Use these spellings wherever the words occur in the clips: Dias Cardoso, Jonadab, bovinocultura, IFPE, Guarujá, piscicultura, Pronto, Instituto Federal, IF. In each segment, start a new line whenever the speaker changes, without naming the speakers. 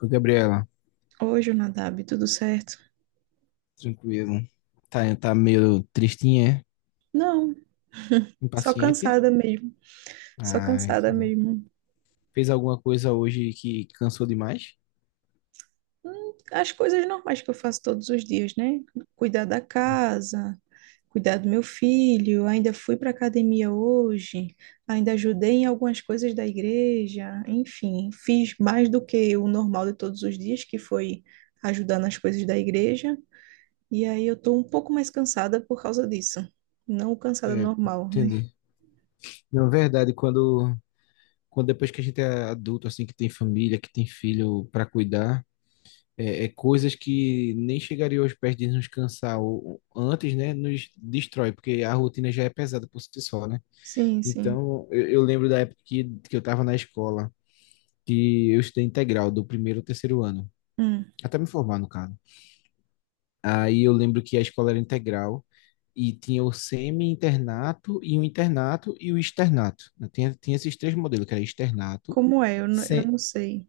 Ô, Gabriela,
Hoje Jonadab, tudo certo?
tranquilo. Tá, tá meio tristinha,
Não,
é?
só
Impaciente?
cansada mesmo. Só
Ah,
cansada
entendi.
mesmo.
Fez alguma coisa hoje que cansou demais?
As coisas normais que eu faço todos os dias, né? Cuidar da casa, cuidar do meu filho. Ainda fui para academia hoje, ainda ajudei em algumas coisas da igreja. Enfim, fiz mais do que o normal de todos os dias, que foi ajudar nas coisas da igreja. E aí eu tô um pouco mais cansada por causa disso. Não cansada
É,
normal, né?
entendi. Na verdade, quando depois que a gente é adulto, assim, que tem família, que tem filho para cuidar, é coisas que nem chegariam aos pés de nos cansar ou antes, né, nos destrói, porque a rotina já é pesada por si só, né?
Sim, sim.
Então, eu lembro da que eu estava na escola, que eu estudei integral, do primeiro ao terceiro ano. Até me formar, no caso. Aí eu lembro que a escola era integral e tinha o semi-internato e o internato e o externato, né? Tinha esses três modelos, que era externato.
Como é? Eu não, eu
se-
não sei.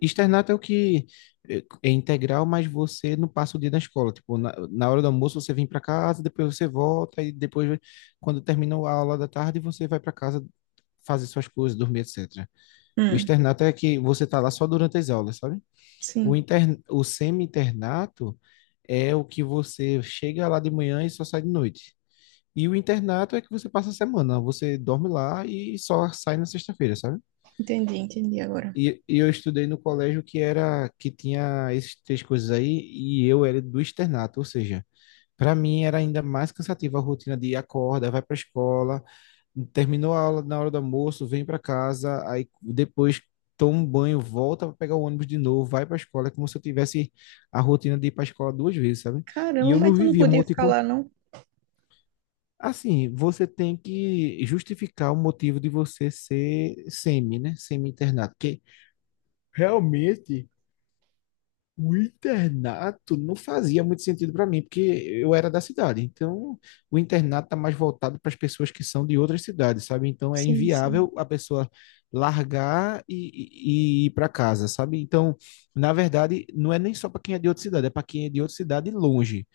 Externato é o que é integral, mas você não passa o dia na escola. Tipo, na hora do almoço você vem para casa, depois você volta e depois, quando terminou a aula da tarde, você vai para casa fazer suas coisas, dormir, etc. O
Hum,
externato é que você tá lá só durante as aulas, sabe? O,
sim,
inter... o semi-internato é o que você chega lá de manhã e só sai de noite. E o internato é que você passa a semana, você dorme lá e só sai na sexta-feira, sabe?
entendi, entendi agora.
E eu estudei no colégio que tinha esses três coisas aí e eu era do externato, ou seja, para mim era ainda mais cansativa a rotina de acorda, vai para a escola, terminou a aula na hora do almoço, vem para casa, aí depois toma um banho, volta para pegar o ônibus de novo, vai para a escola, é como se eu tivesse a rotina de ir para a escola duas vezes, sabe? E
Caramba,
eu
mas
não
tu não
vivia
podia ficar lá, não?
Assim, você tem que justificar o motivo de você ser semi, né? Semi-internado, porque realmente, o internato não fazia muito sentido para mim, porque eu era da cidade. Então, o internato está mais voltado para as pessoas que são de outras cidades, sabe? Então, é
Sim, sim.
inviável a pessoa largar e ir para casa, sabe? Então, na verdade, não é nem só para quem é de outra cidade, é para quem é de outra cidade longe,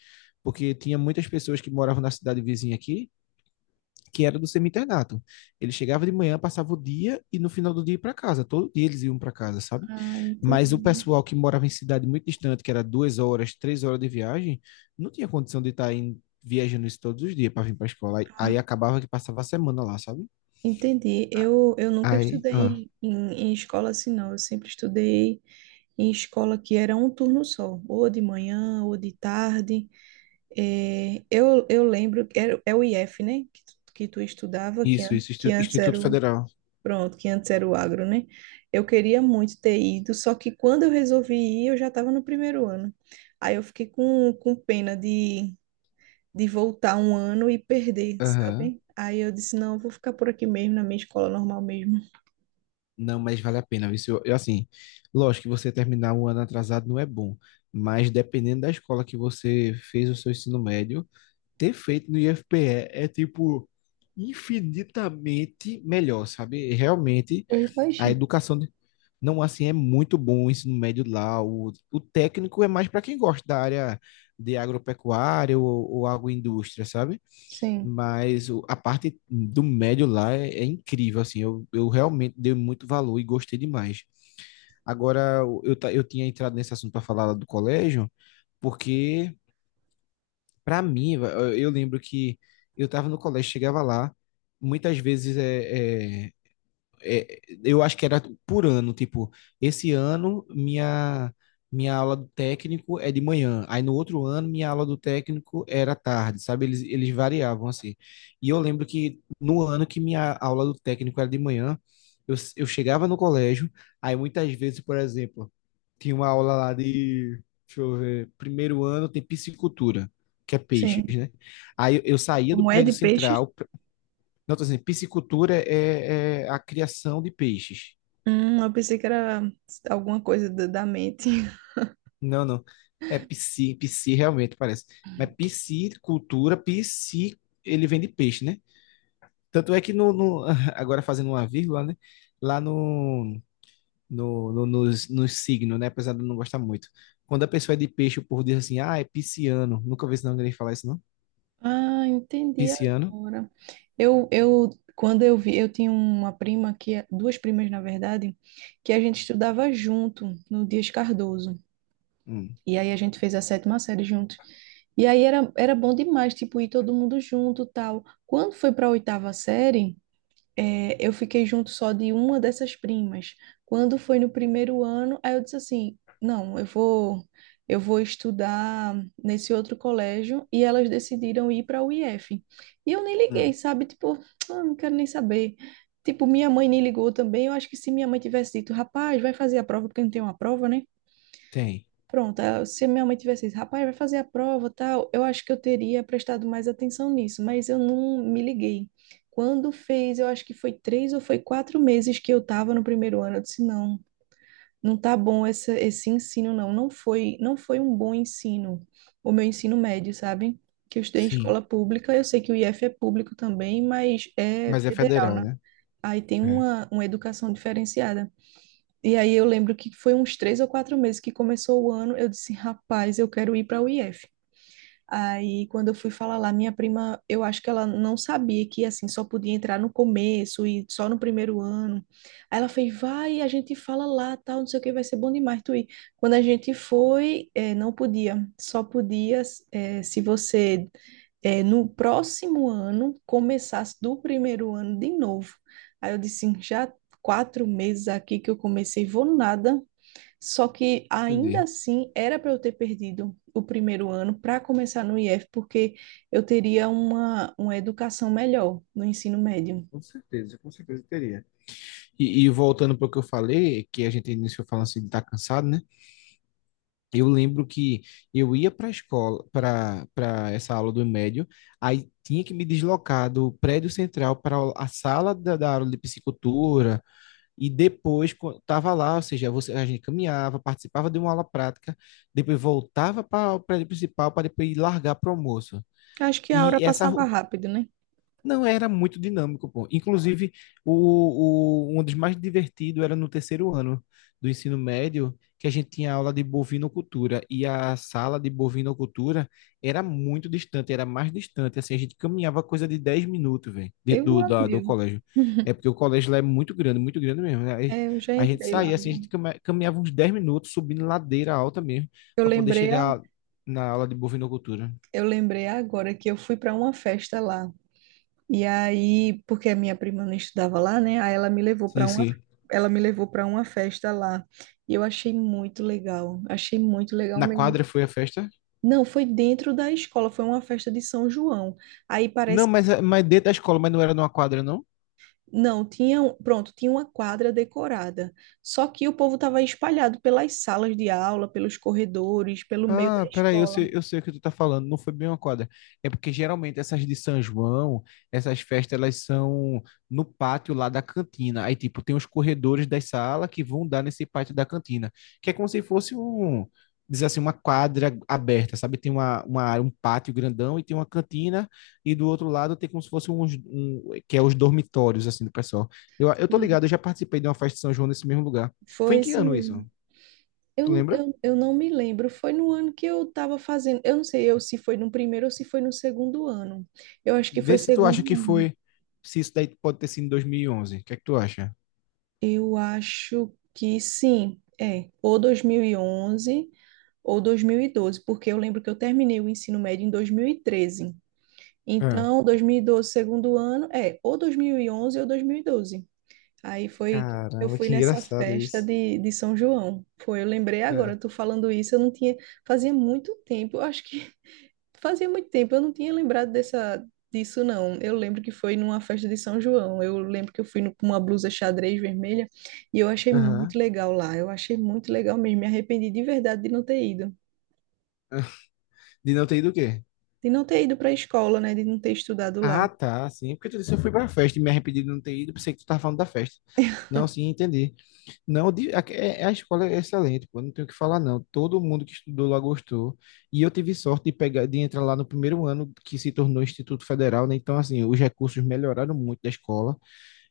porque tinha muitas pessoas que moravam na cidade vizinha aqui, que era do semi-internato. Ele chegava de manhã, passava o dia e no final do dia ia para casa. Todo dia eles iam para casa, sabe?
Ah,
Mas o
entendi.
pessoal que morava em cidade muito distante, que era 2 horas, 3 horas de viagem, não tinha condição de estar em viajando isso todos os dias para vir para a escola. Aí,
Ah,
aí acabava que passava a semana lá, sabe?
entendi. Eu nunca
Aí,
estudei
ah,
em escola assim, não. Eu sempre estudei em escola que era um turno só, ou de manhã, ou de tarde. É, eu lembro que era, é o IF, né? Que tu estudava, que, an
isso,
que antes era
Instituto
o.
Federal.
Pronto, que antes era o agro, né? Eu queria muito ter ido, só que quando eu resolvi ir, eu já estava no primeiro ano. Aí eu fiquei com pena de voltar um ano e perder,
Aham.
sabe? Aí eu disse, não, eu vou ficar por aqui mesmo, na minha escola normal mesmo.
Não, mas vale a pena. Isso, assim, lógico que você terminar um ano atrasado não é bom, mas dependendo da escola que você fez o seu ensino médio, ter feito no IFPE é, tipo, infinitamente melhor, sabe? Realmente
Eu
a
imagino.
não assim, é muito bom o ensino médio lá. O técnico é mais para quem gosta da área de agropecuária ou agroindústria, sabe?
Sim,
Mas a parte do médio lá é incrível, assim. Eu realmente dei muito valor e gostei demais. Agora, eu tinha entrado nesse assunto para falar lá do colégio, porque para mim, eu lembro que eu estava no colégio, chegava lá, muitas vezes eu acho que era por ano, tipo, esse ano minha aula do técnico é de manhã, aí no outro ano minha aula do técnico era à tarde, sabe? Eles variavam assim. E eu lembro que no ano que minha aula do técnico era de manhã, eu chegava no colégio, aí muitas vezes, por exemplo, tinha uma aula lá de, deixa eu ver, primeiro ano tem piscicultura, que é peixes,
sim.
né? Eu saía do
Como é
prédio
de peixe?
central. Não, tô dizendo, piscicultura é a criação de peixes.
Eu pensei que era alguma coisa da mente.
Não, não. É pisci realmente parece. Mas pisci, ele vem de peixe, né? Tanto é que agora fazendo uma vírgula, né? Lá no, no, no, nos, nos signos, né? Apesar de eu não gostar muito. Quando a pessoa é de peixe, o povo diz assim, ah, é pisciano. Nunca vi esse nome ninguém falar isso, não?
Ah, entendi
Pisciano?
agora. Eu, quando eu vi, eu tinha uma prima que, duas primas, na verdade, que a gente estudava junto no Dias Cardoso.
Hum.
E aí a gente fez a sétima série juntos. E aí era bom demais, tipo, ir todo mundo junto, tal. Quando foi para a oitava série, é, eu fiquei junto só de uma dessas primas. Quando foi no primeiro ano, aí eu disse assim, não, eu vou estudar nesse outro colégio e elas decidiram ir para o IF. E eu nem liguei,
Hum,
sabe? Tipo, ah, não quero nem saber. Tipo, minha mãe nem ligou também. Eu acho que se minha mãe tivesse dito, rapaz, vai fazer a prova porque não tem uma prova, né?
tem.
Pronto, ah, se minha mãe tivesse dito, rapaz, vai fazer a prova, tal, eu acho que eu teria prestado mais atenção nisso, mas eu não me liguei. Quando fez, eu acho que foi 3 ou foi 4 meses que eu estava no primeiro ano, eu disse, não, não tá bom essa, esse ensino, não, não foi um bom ensino, o meu ensino médio, sabe? Que eu estudei em escola
Sim.
pública, eu sei que o IF é público também, mas é
Mas é
federal,
federal,
né?
né?
Aí tem
É,
uma educação diferenciada. E aí eu lembro que foi uns 3 ou 4 meses que começou o ano, eu disse, rapaz, eu quero ir para o IF. Aí quando eu fui falar lá, minha prima, eu acho que ela não sabia que assim só podia entrar no começo e só no primeiro ano. Aí ela fez, vai, a gente fala lá, tal, não sei o que, vai ser bom demais tu ir. Quando a gente foi, não podia, só podia se você no próximo ano começasse do primeiro ano de novo. Aí eu disse, já 4 meses aqui que eu comecei, vou nada. Só que ainda
entendi.
assim era para eu ter perdido o primeiro ano para começar no IF, porque eu teria uma educação melhor no ensino médio.
Com certeza, teria. E voltando para o que eu falei, que a gente iniciou falando assim de estar cansado, né? Eu lembro que eu ia para a escola, para essa aula do médio, aí tinha que me deslocar do prédio central para a sala da aula de psicultura, e depois estava lá, ou seja, você, a gente caminhava, participava de uma aula prática, depois voltava para o prédio principal para depois ir largar para o almoço.
Acho que a hora
E
passava rápido, né?
não era muito dinâmico, pô. Inclusive, um dos mais divertidos era no terceiro ano do ensino médio, que a gente tinha aula de bovinocultura. E a sala de bovinocultura era muito distante, era mais distante. Assim, a gente caminhava coisa de 10 minutos, velho, dentro
Deu um ano
do
meu.
colégio. É porque o colégio lá é muito grande mesmo, né? Aí
É, eu já
a gente
entrei lá,
saía, assim,
já.
a gente caminhava uns 10 minutos subindo ladeira alta mesmo,
Eu
para poder
lembrei, a-
chegar na aula de bovinocultura.
eu lembrei agora que eu fui para uma festa lá. E aí, porque a minha prima não estudava lá, né? Aí
Sim, sim.
ela me levou para uma festa lá. E eu achei muito legal
Na
mesmo.
quadra foi a festa?
Não, foi dentro da escola, foi uma festa de São João. Aí parece
Não,
que
mas, mas dentro da escola, mas não era numa quadra, não?
não, tinha, pronto, tinha uma quadra decorada. Só que o povo estava espalhado pelas salas de aula, pelos corredores, pelo meio da
Ah, peraí,
escola.
eu sei o que tu tá falando, não foi bem uma quadra. É porque geralmente essas festas, elas são no pátio lá da cantina. Aí, tipo, tem os corredores da sala que vão dar nesse pátio da cantina, que é como se fosse dizer assim, uma quadra aberta, sabe? Tem uma área, um pátio grandão e tem uma cantina, e do outro lado tem como se fosse que é os dormitórios, assim, do pessoal. Eu tô ligado,
Sim.
eu já participei de uma festa de São João nesse mesmo lugar. Foi
Foi
em que
isso
ano isso?
mesmo.
Tu
Eu,
lembra?
eu, eu não me lembro, foi no ano que eu estava fazendo, eu não sei eu se foi no primeiro ou se foi no segundo ano. Eu acho que foi
Vê se tu acha
segundo
que
ano.
foi, se isso daí pode ter sido em 2011. O que é que tu acha?
Eu acho que sim, é, ou 2011 ou 2012, porque eu lembro que eu terminei o ensino médio em 2013.
Ah,
Então, 2012, segundo ano, é, ou 2011 ou 2012. Aí foi, que eu
caramba,
fui
que
nessa
engraçado
festa
isso.
de São João. Foi, eu lembrei
É.
agora, tu falando isso, eu não tinha, fazia muito tempo, eu acho que fazia muito tempo, eu não tinha lembrado dessa, disso, não. Eu lembro que foi numa festa de São João. Eu lembro que eu fui com uma blusa xadrez vermelha e eu achei
Aham.
muito legal lá. Eu achei muito legal mesmo. Me arrependi de verdade de não ter ido.
De não ter ido o quê?
De não ter ido para a escola, né? De não ter estudado lá.
Ah, tá, sim. Porque tu disse que eu fui pra festa e me arrependi de não ter ido, pensei que tu tava falando da festa. Não, sim, entendi. Não, a escola é excelente, pô, não tenho o que falar, não. Todo mundo que estudou lá gostou. E eu tive sorte de pegar, de entrar lá no primeiro ano que se tornou Instituto Federal, né? Então, assim, os recursos melhoraram muito da escola.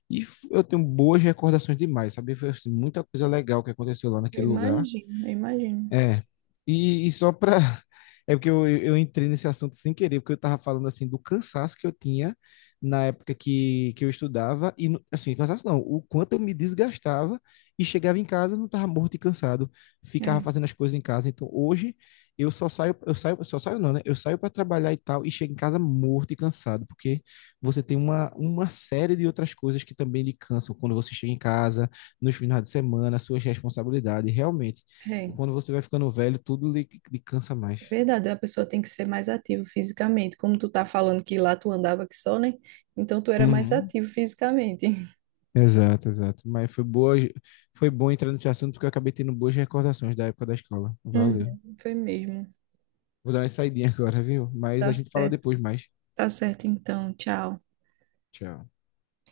E eu tenho boas recordações demais, sabe? Foi assim, muita coisa legal que aconteceu lá
Eu
naquele lugar.
imagino, eu imagino.
É, e só para. É porque eu entrei nesse assunto sem querer, porque eu estava falando assim do cansaço que eu tinha na época que eu estudava, e assim, cansaço não, o quanto eu me desgastava e chegava em casa, não estava morto e cansado, ficava
É,
fazendo as coisas em casa. Então hoje eu saio, só saio não, né? Eu saio para trabalhar e tal, e chego em casa morto e cansado, porque você tem uma série de outras coisas que também lhe cansam quando você chega em casa, nos finais de semana, suas responsabilidades, realmente. E
é.
quando você vai ficando velho, tudo lhe cansa mais.
É verdade, a pessoa tem que ser mais ativa fisicamente. Como tu tá falando que lá tu andava que só, né? Então tu era mais
Uhum.
ativo fisicamente.
Exato, exato. Mas foi boa, foi bom entrar nesse assunto porque eu acabei tendo boas recordações da época da escola. Valeu.
Uhum, foi mesmo.
Vou dar uma saidinha agora, viu? Mas a
Tá
gente fala
certo.
depois mais.
Tá certo então. Tchau.
Tchau.